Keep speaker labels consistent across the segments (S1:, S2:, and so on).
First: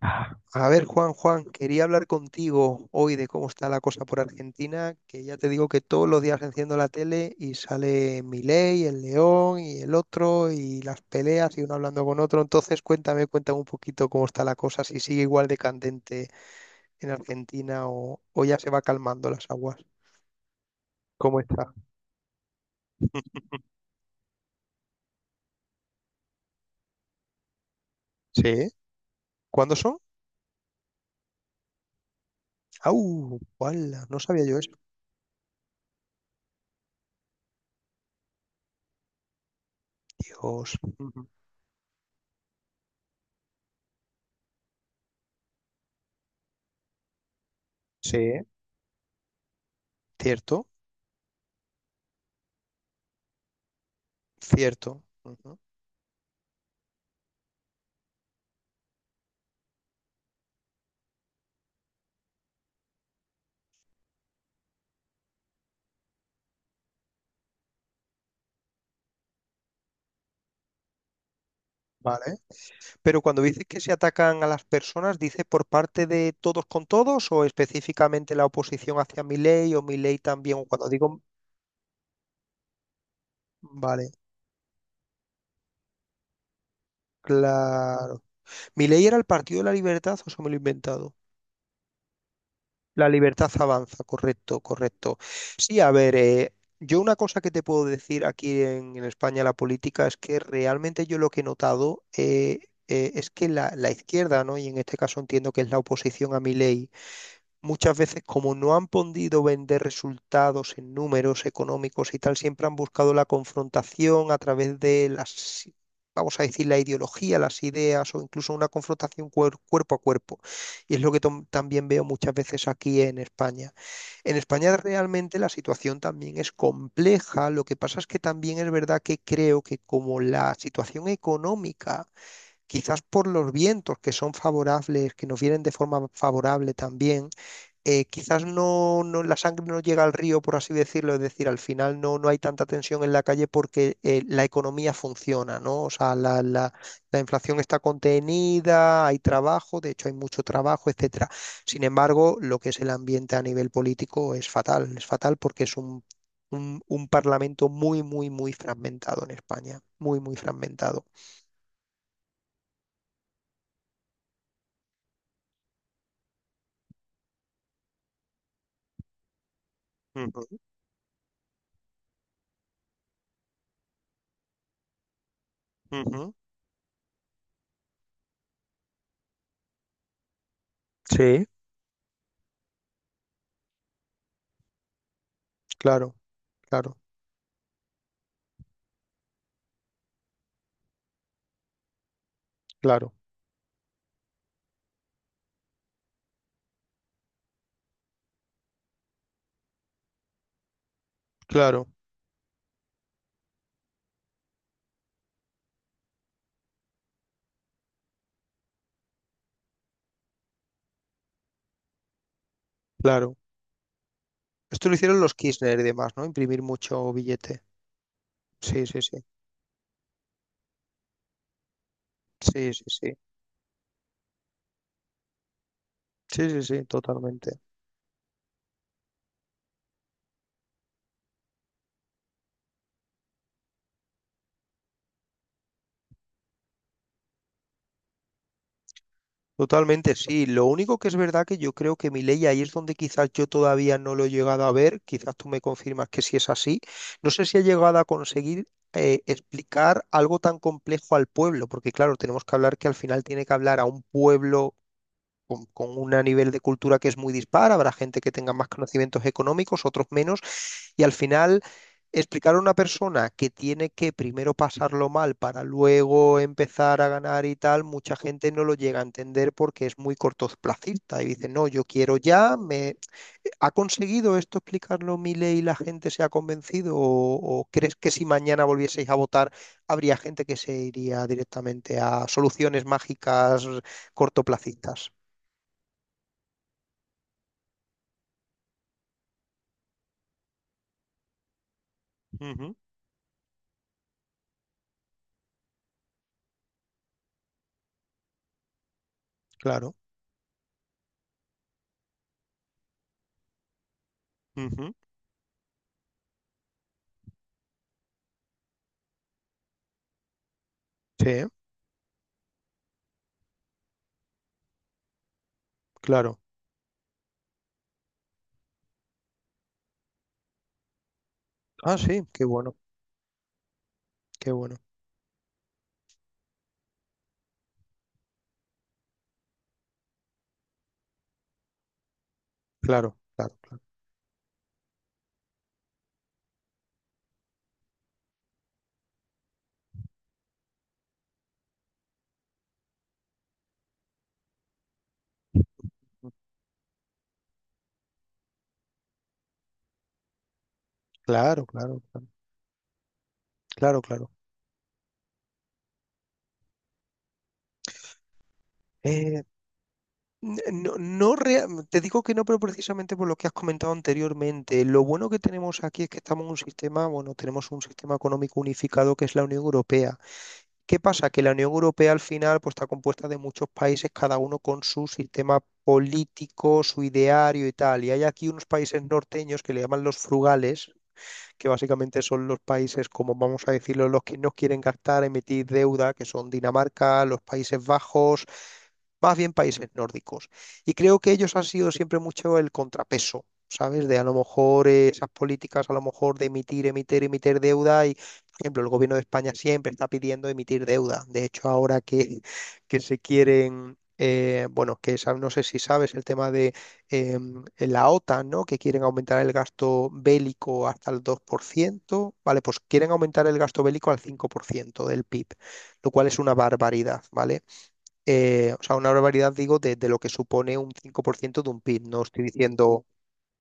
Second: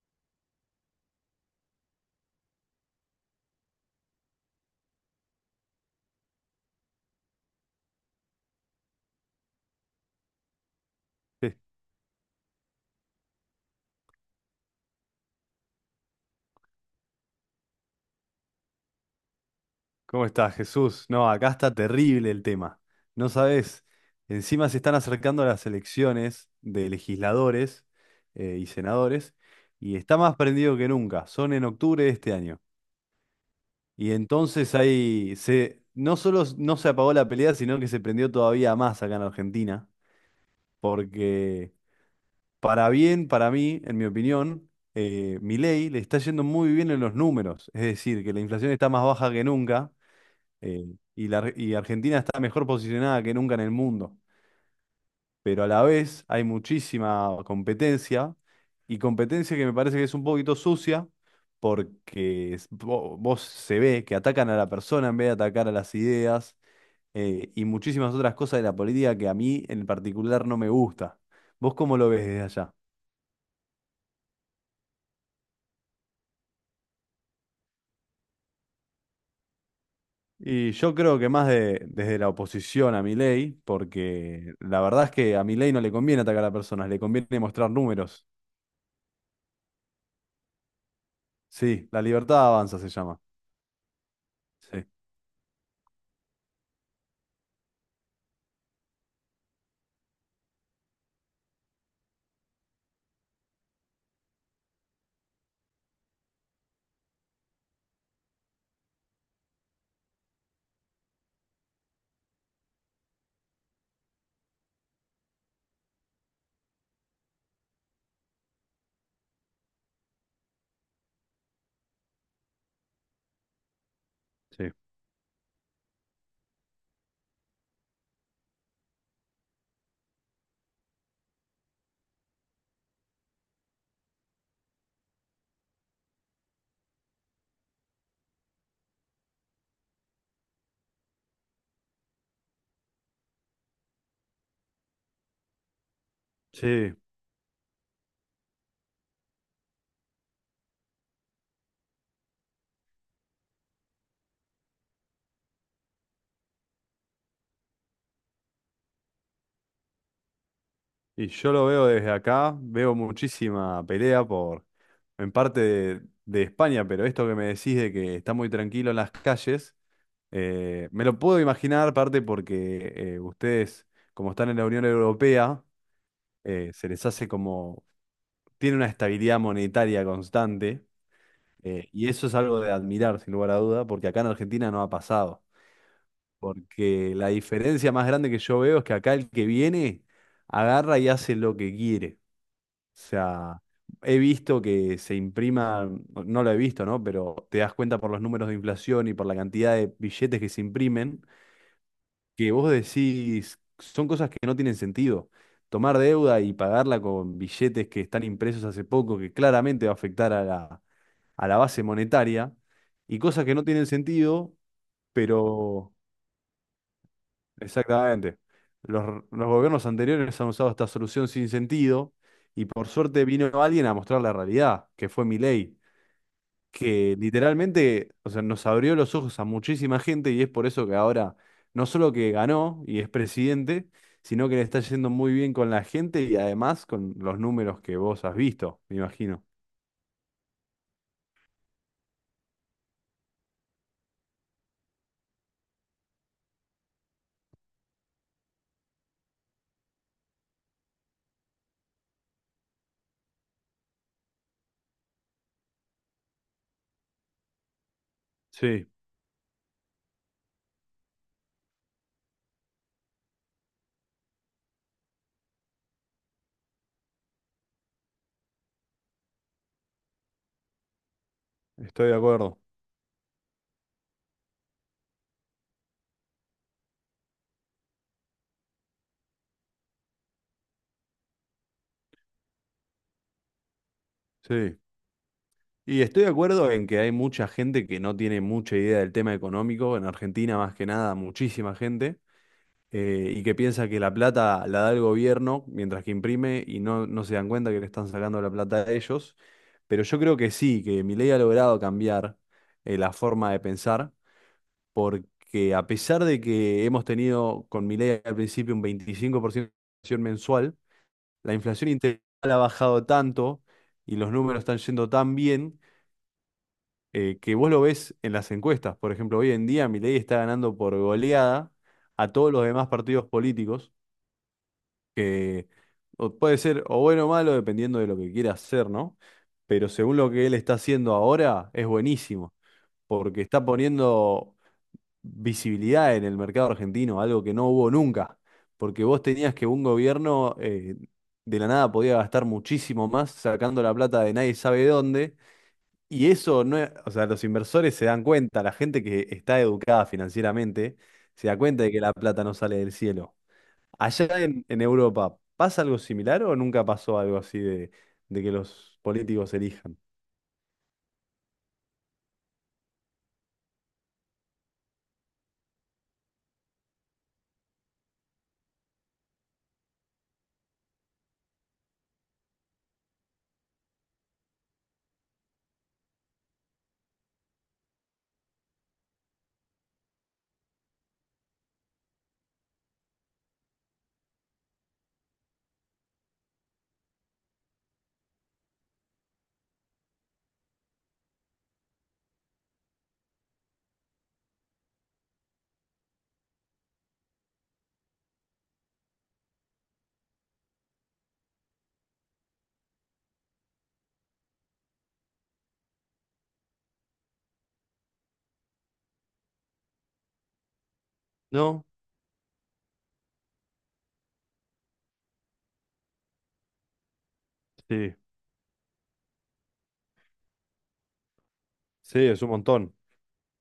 S1: A ver, Juan, Juan, quería hablar contigo hoy de cómo está la cosa por Argentina, que ya te digo que todos los días enciendo la tele y sale Milei, el León y el otro y las
S2: Eh,
S1: peleas y uno hablando con otro. Entonces, cuéntame un poquito cómo está la cosa, si sigue igual de candente en Argentina o ya se va calmando las aguas.
S2: ¿Cómo estás, Jesús? No,
S1: ¿Cómo
S2: acá
S1: está?
S2: está terrible el tema. No sabes, encima se están acercando las elecciones de legisladores y
S1: Sí.
S2: senadores
S1: ¿Cuándo
S2: y
S1: son?
S2: está más prendido que nunca. Son en octubre de este año.
S1: ¡Au! ¡Hala!
S2: Y
S1: No sabía yo eso.
S2: entonces no solo no se apagó la pelea, sino que se prendió todavía más acá en Argentina,
S1: Dios. Ujú.
S2: porque para bien, para mí, en mi opinión, Milei le está yendo muy bien en los números, es
S1: Sí.
S2: decir, que la inflación está más baja que nunca,
S1: Cierto,
S2: eh, y Argentina está mejor posicionada que nunca en el mundo,
S1: cierto. Ujú.
S2: pero a la vez hay muchísima competencia y competencia que me parece que es un poquito sucia, porque vos, se ve que atacan a la persona en vez de atacar a las ideas, y muchísimas otras cosas de la política que a mí en particular no me gusta. ¿Vos cómo lo ves
S1: Vale.
S2: desde allá?
S1: Pero cuando dices que se atacan a las personas, ¿dices por parte de todos con todos o específicamente la oposición hacia Milei o Milei también? O
S2: Y
S1: cuando
S2: yo creo
S1: digo,
S2: que más desde la oposición a Milei,
S1: vale,
S2: porque la verdad es que a Milei no le conviene atacar a personas, le conviene mostrar
S1: claro.
S2: números.
S1: ¿Milei era el Partido de la Libertad o se me lo he inventado?
S2: Sí, la libertad avanza se
S1: La
S2: llama.
S1: libertad avanza, correcto,
S2: Sí,
S1: correcto. Sí, a ver, yo una cosa que te puedo decir aquí en España, la política es que realmente yo lo que he notado es que la izquierda, ¿no? Y en este caso entiendo que es la oposición a Milei, muchas veces, como no han podido vender resultados en números económicos y tal, siempre han buscado la confrontación a través de las, vamos a decir, la ideología, las ideas o incluso una confrontación cuerpo a cuerpo. Y es lo que también veo muchas veces aquí en España. En
S2: sí.
S1: España realmente la situación también es compleja. Lo que pasa es que también es verdad que creo que, como la situación económica, quizás por los vientos que son favorables, que nos vienen de forma favorable también, quizás no, no, la sangre no llega al río, por así decirlo, es decir, al final no, no hay tanta tensión en la calle porque la economía funciona, ¿no? O sea,
S2: Sí.
S1: la inflación está contenida, hay trabajo, de hecho hay mucho trabajo, etcétera. Sin embargo, lo que es el ambiente a nivel político es fatal porque es un parlamento muy, muy, muy fragmentado en España, muy, muy fragmentado.
S2: Y yo lo veo desde acá, veo muchísima pelea por, en parte de España, pero esto que me decís de que está muy tranquilo en las calles,
S1: Ujú,
S2: me lo puedo imaginar, parte porque ustedes, como están en la Unión Europea,
S1: ujú.
S2: se les hace como, tiene una estabilidad monetaria constante,
S1: Sí,
S2: y eso es algo de admirar, sin lugar a duda, porque acá en Argentina no ha pasado,
S1: claro, claro,
S2: porque la diferencia más grande que yo veo es que acá el que viene agarra y hace lo que quiere. O
S1: claro,
S2: sea, he visto que se imprima, no lo he visto, ¿no? Pero te das cuenta por los números de inflación y por la cantidad de billetes que se imprimen,
S1: claro,
S2: que vos decís, son cosas que no tienen sentido. Tomar deuda y pagarla con billetes que están impresos hace poco, que claramente va a afectar a la base monetaria, y
S1: claro.
S2: cosas que no tienen sentido,
S1: Esto lo hicieron los Kirchner y
S2: pero
S1: demás, ¿no? Imprimir mucho billete.
S2: exactamente.
S1: Sí, sí, sí.
S2: Los gobiernos anteriores han usado esta solución sin sentido y
S1: Sí, sí,
S2: por
S1: sí.
S2: suerte vino alguien a mostrar la realidad, que fue Milei,
S1: Sí, sí, sí,
S2: que
S1: totalmente.
S2: literalmente, o sea, nos abrió los ojos a muchísima gente, y es por eso que ahora no solo que ganó y es presidente, sino que le está yendo muy bien con la gente y además con los números que vos has visto, me imagino.
S1: Totalmente, sí. Lo único que es verdad que yo creo que mi ley ahí es donde quizás yo todavía no lo he llegado a ver, quizás tú me confirmas que sí es así. No sé si ha llegado a conseguir explicar algo tan complejo al pueblo, porque claro, tenemos que hablar que al final tiene que hablar a un pueblo con un nivel de cultura que es muy dispar, habrá gente que tenga más
S2: Sí,
S1: conocimientos económicos, otros menos, y al final explicar a una persona que tiene que primero pasarlo mal para luego empezar a ganar y tal, mucha gente no lo llega a entender porque es muy cortoplacista y dice, no, yo
S2: estoy de
S1: quiero ya,
S2: acuerdo.
S1: me... ¿Ha conseguido esto explicarlo ley y la gente se ha convencido? O crees que si mañana volvieseis a votar habría gente que se iría directamente a soluciones mágicas
S2: Sí.
S1: cortoplacistas?
S2: Y estoy de acuerdo en que hay mucha gente que no tiene mucha idea del tema económico, en Argentina más que nada, muchísima gente,
S1: Ujú,
S2: y que piensa que la plata la da el gobierno mientras que imprime y no, no se dan cuenta que le están sacando la plata a ellos.
S1: claro,
S2: Pero yo creo que sí, que Milei ha logrado cambiar la forma de pensar,
S1: ujú.
S2: porque a pesar de que hemos tenido con Milei al principio un 25% de inflación mensual,
S1: Sí,
S2: la inflación integral ha bajado tanto y los números están yendo tan bien,
S1: claro.
S2: que vos lo ves en las encuestas. Por ejemplo, hoy en día Milei está ganando por goleada
S1: Ah, sí,
S2: a
S1: qué
S2: todos los
S1: bueno,
S2: demás partidos políticos,
S1: qué bueno.
S2: que o puede ser o bueno o malo dependiendo de lo que quiera hacer, ¿no? Pero según lo que él está haciendo ahora, es buenísimo,
S1: Claro,
S2: porque
S1: claro,
S2: está
S1: claro.
S2: poniendo visibilidad en el mercado argentino, algo que no hubo nunca, porque vos tenías que un gobierno, de la nada podía gastar muchísimo más sacando la plata de nadie sabe dónde, y eso no es, o sea, los inversores se dan cuenta, la gente que está educada financieramente se da
S1: Claro,
S2: cuenta de
S1: claro,
S2: que la
S1: claro,
S2: plata no sale del cielo.
S1: claro,
S2: Allá
S1: claro.
S2: en Europa, ¿pasa algo similar o nunca pasó algo así de que los
S1: Eh,
S2: políticos elijan?
S1: no, te digo que no, pero precisamente por lo que has comentado anteriormente. Lo bueno que tenemos aquí es que estamos en un sistema, bueno, tenemos un sistema económico unificado que es la Unión Europea. ¿Qué pasa? Que la Unión Europea al final, pues, está compuesta de muchos países, cada uno con su sistema político, su ideario y tal. Y hay aquí unos países norteños que le llaman los frugales, que básicamente son los países, como vamos a decirlo, los que no quieren gastar, emitir deuda, que son Dinamarca, los Países Bajos, más bien países nórdicos. Y creo que ellos han sido siempre mucho el contrapeso, ¿sabes? De, a lo mejor, esas políticas, a lo mejor de emitir deuda. Y, por ejemplo, el gobierno de España siempre está pidiendo emitir deuda. De hecho, ahora que se quieren... bueno, no sé si sabes el tema de la OTAN, ¿no? Que quieren aumentar el gasto bélico hasta el dos por
S2: No,
S1: ciento, ¿vale? Pues quieren aumentar el gasto bélico al 5% del PIB, lo cual es una barbaridad, ¿vale?
S2: sí,
S1: Eh, o sea, una barbaridad, digo, de lo que supone un 5% de un PIB.
S2: sí,
S1: No
S2: es
S1: estoy
S2: un montón,
S1: diciendo,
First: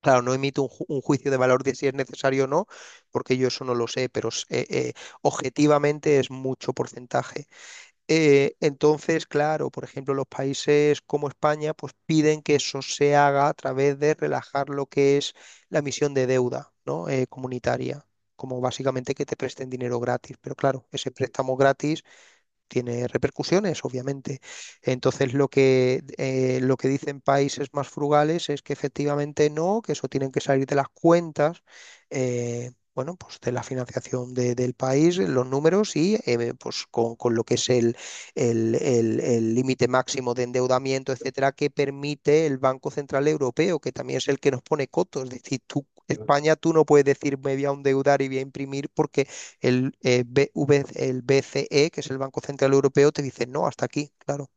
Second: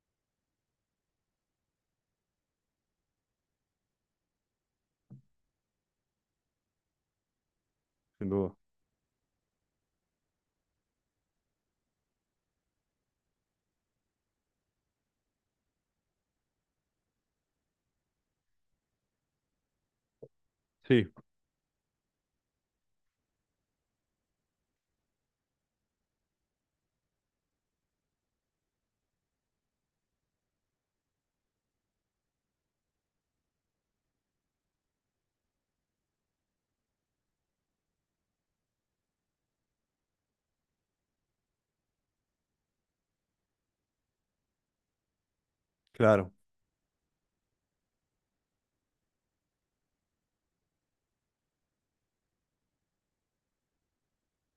S1: claro, no emito un, un juicio de valor de si es necesario o no, porque yo eso no lo sé, pero objetivamente es mucho porcentaje.
S2: sin duda.
S1: Entonces, claro, por ejemplo, los países como España pues piden que eso se haga a través de relajar lo que es la emisión de deuda, ¿no? Comunitaria. Como básicamente que te presten dinero gratis, pero claro,
S2: Sí,
S1: ese préstamo gratis tiene repercusiones, obviamente. Entonces, lo que dicen países más frugales es que efectivamente no, que eso tienen que salir de las cuentas, bueno, pues de la financiación del país, los números y, pues con lo que es el límite máximo de endeudamiento, etcétera, que permite el Banco Central Europeo, que también es el que nos pone cotos. Es decir, tú,
S2: claro.
S1: España, tú no puedes decir me voy a endeudar y voy a imprimir porque el, BV el BCE, que es el Banco Central Europeo, te dice, no, hasta aquí, claro.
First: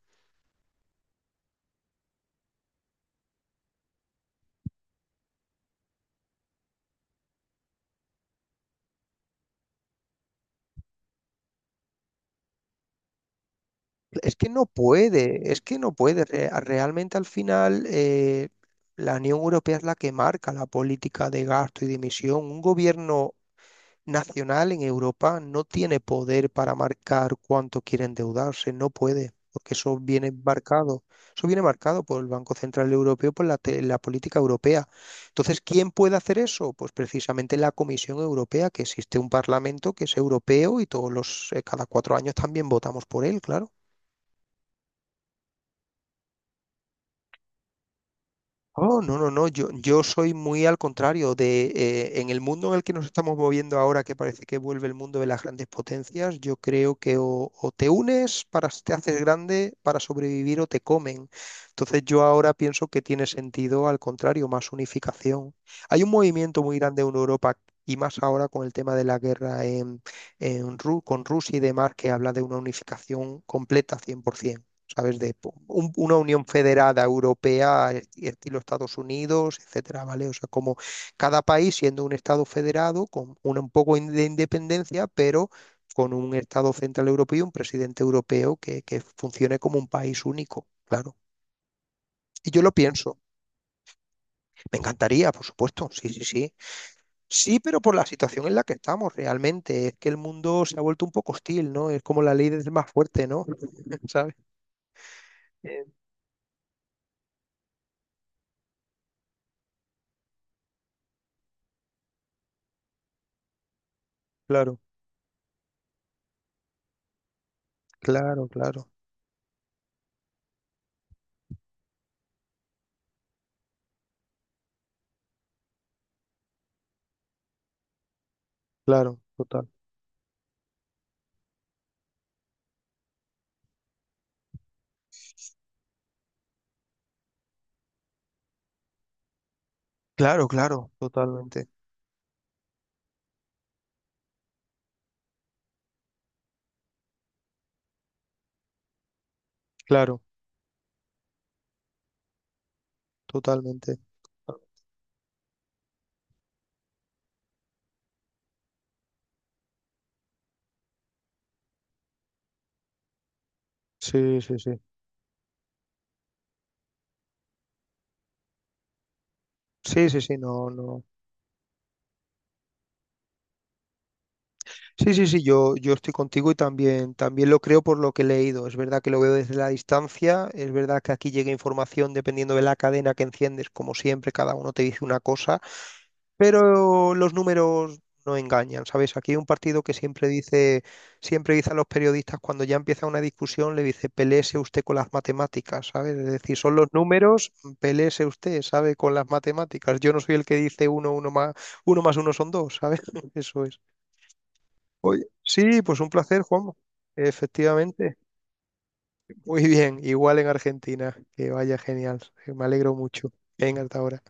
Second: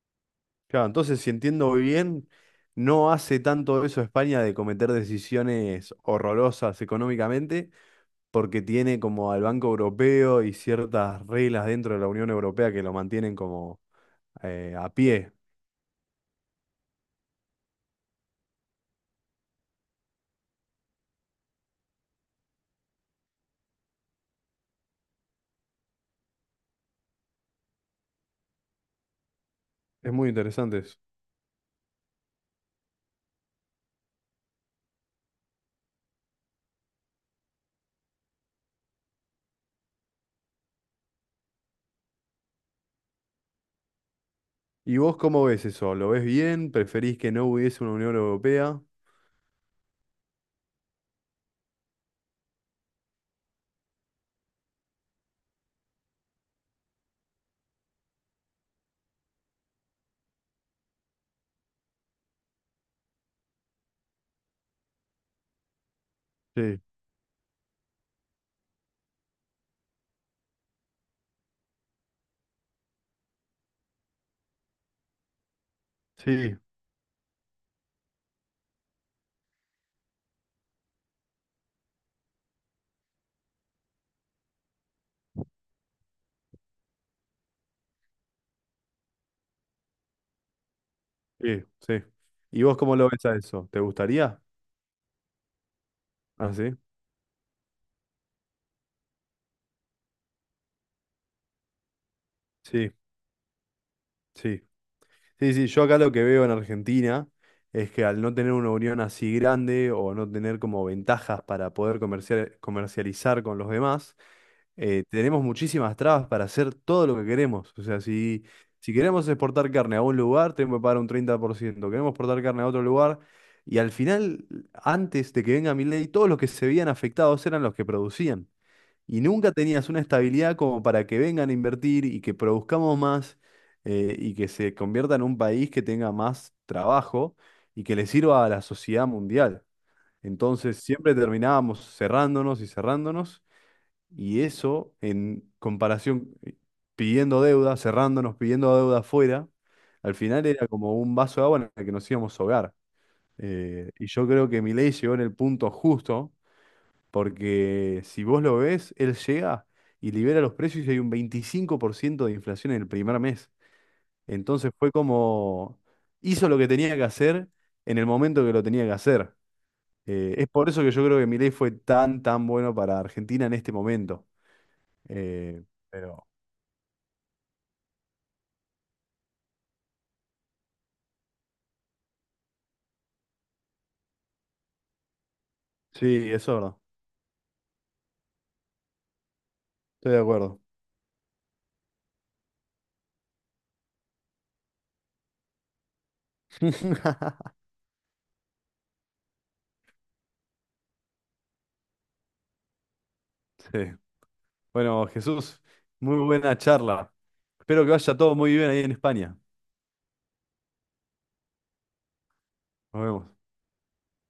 S2: Claro, entonces si entiendo bien, no hace tanto eso España de cometer decisiones horrorosas económicamente, porque tiene como al Banco Europeo y ciertas reglas dentro de la Unión Europea que lo mantienen como
S1: Es que no
S2: a pie.
S1: puede, es que no puede. Realmente al final, la Unión Europea es la que marca la política de gasto y de emisión. Un gobierno nacional en Europa no tiene poder para marcar cuánto quiere endeudarse, no puede, porque
S2: Es muy interesante eso.
S1: eso viene marcado por el Banco Central Europeo, por la política europea. Entonces, ¿quién puede hacer eso? Pues precisamente la Comisión Europea, que existe un parlamento que es europeo y todos los, cada cuatro años también votamos por él, claro.
S2: ¿Y vos cómo ves eso? ¿Lo ves bien? ¿Preferís que no hubiese una Unión Europea?
S1: Oh, no, no, no, yo soy muy al contrario de, en el mundo en el que nos estamos moviendo ahora, que parece que vuelve el mundo de las grandes potencias, yo creo que o te unes, para te haces grande para sobrevivir o te comen. Entonces yo ahora pienso que tiene sentido al contrario, más unificación. Hay un movimiento muy
S2: Sí,
S1: grande en Europa y más ahora con el tema de la guerra con Rusia y demás, que habla de una unificación completa 100%. ¿Sabes? De una Unión
S2: sí,
S1: Federada Europea, estilo Estados Unidos, etcétera, ¿vale? O sea, como cada país siendo un Estado federado, con un poco de independencia, pero con un Estado central europeo y un presidente europeo que funcione como un país único, claro.
S2: sí, sí.
S1: Y yo
S2: ¿Y
S1: lo
S2: vos cómo lo
S1: pienso,
S2: ves a eso? ¿Te gustaría?
S1: me encantaría, por supuesto, sí, sí,
S2: Ah,
S1: sí.
S2: sí,
S1: Sí, pero por la situación en la que estamos realmente, es que el mundo se ha vuelto un poco hostil, ¿no? Es como la ley del más
S2: sí,
S1: fuerte, ¿no? ¿Sabes?
S2: sí. Sí, sí, yo
S1: Eh,
S2: acá lo que veo en Argentina es que al no tener una unión así grande o no tener como ventajas para poder comercializar con los demás,
S1: Claro,
S2: tenemos muchísimas trabas para hacer todo lo que queremos. O sea,
S1: claro, claro,
S2: si queremos exportar carne a un lugar, tenemos que pagar un 30%. Queremos exportar carne a otro lugar. Y al final, antes de que venga mi ley, todos los que se veían afectados eran los que producían
S1: claro,
S2: y nunca
S1: total.
S2: tenías una estabilidad como para que vengan a invertir y que produzcamos más, y que se convierta en un país que tenga más trabajo y que le sirva a la sociedad mundial.
S1: Claro,
S2: Entonces
S1: claro,
S2: siempre
S1: totalmente,
S2: terminábamos cerrándonos y cerrándonos, y eso en comparación, pidiendo deuda, cerrándonos, pidiendo deuda afuera, al
S1: claro,
S2: final era como un vaso de agua en el que nos íbamos a ahogar.
S1: totalmente.
S2: Y yo creo que Milei llegó en el punto justo, porque si vos lo ves, él llega y libera los precios y hay un 25% de inflación en el primer mes.
S1: Sí, sí,
S2: Entonces
S1: sí.
S2: fue como hizo lo que tenía que hacer en el momento que lo tenía que hacer.
S1: Sí, sí, sí,
S2: Es por
S1: no,
S2: eso que
S1: no.
S2: yo creo que Milei fue tan, tan bueno para Argentina en este momento.
S1: Sí, sí, sí,
S2: Eh,
S1: yo estoy
S2: pero
S1: contigo y también lo creo por lo que he leído. Es verdad que lo veo desde la distancia, es verdad que aquí llega información dependiendo de la cadena que enciendes, como siempre, cada uno te dice una cosa.
S2: sí, eso es verdad.
S1: Pero los números no engañan, ¿sabes? Aquí hay un partido que
S2: Estoy de acuerdo.
S1: siempre dice a los periodistas cuando ya empieza una discusión, le dice, peléese usted con las matemáticas, ¿sabes? Es decir, son los números, peléese usted, ¿sabe? Con las matemáticas. Yo no soy el que dice uno, uno más uno son dos, ¿sabes? Eso
S2: Sí.
S1: es.
S2: Bueno,
S1: Oye,
S2: Jesús,
S1: sí, pues un
S2: muy
S1: placer,
S2: buena
S1: Juanma.
S2: charla. Espero que vaya
S1: Efectivamente.
S2: todo muy bien ahí en España.
S1: Muy bien, igual en Argentina. Que vaya genial. Me alegro
S2: Nos
S1: mucho.
S2: vemos.
S1: Venga, hasta ahora.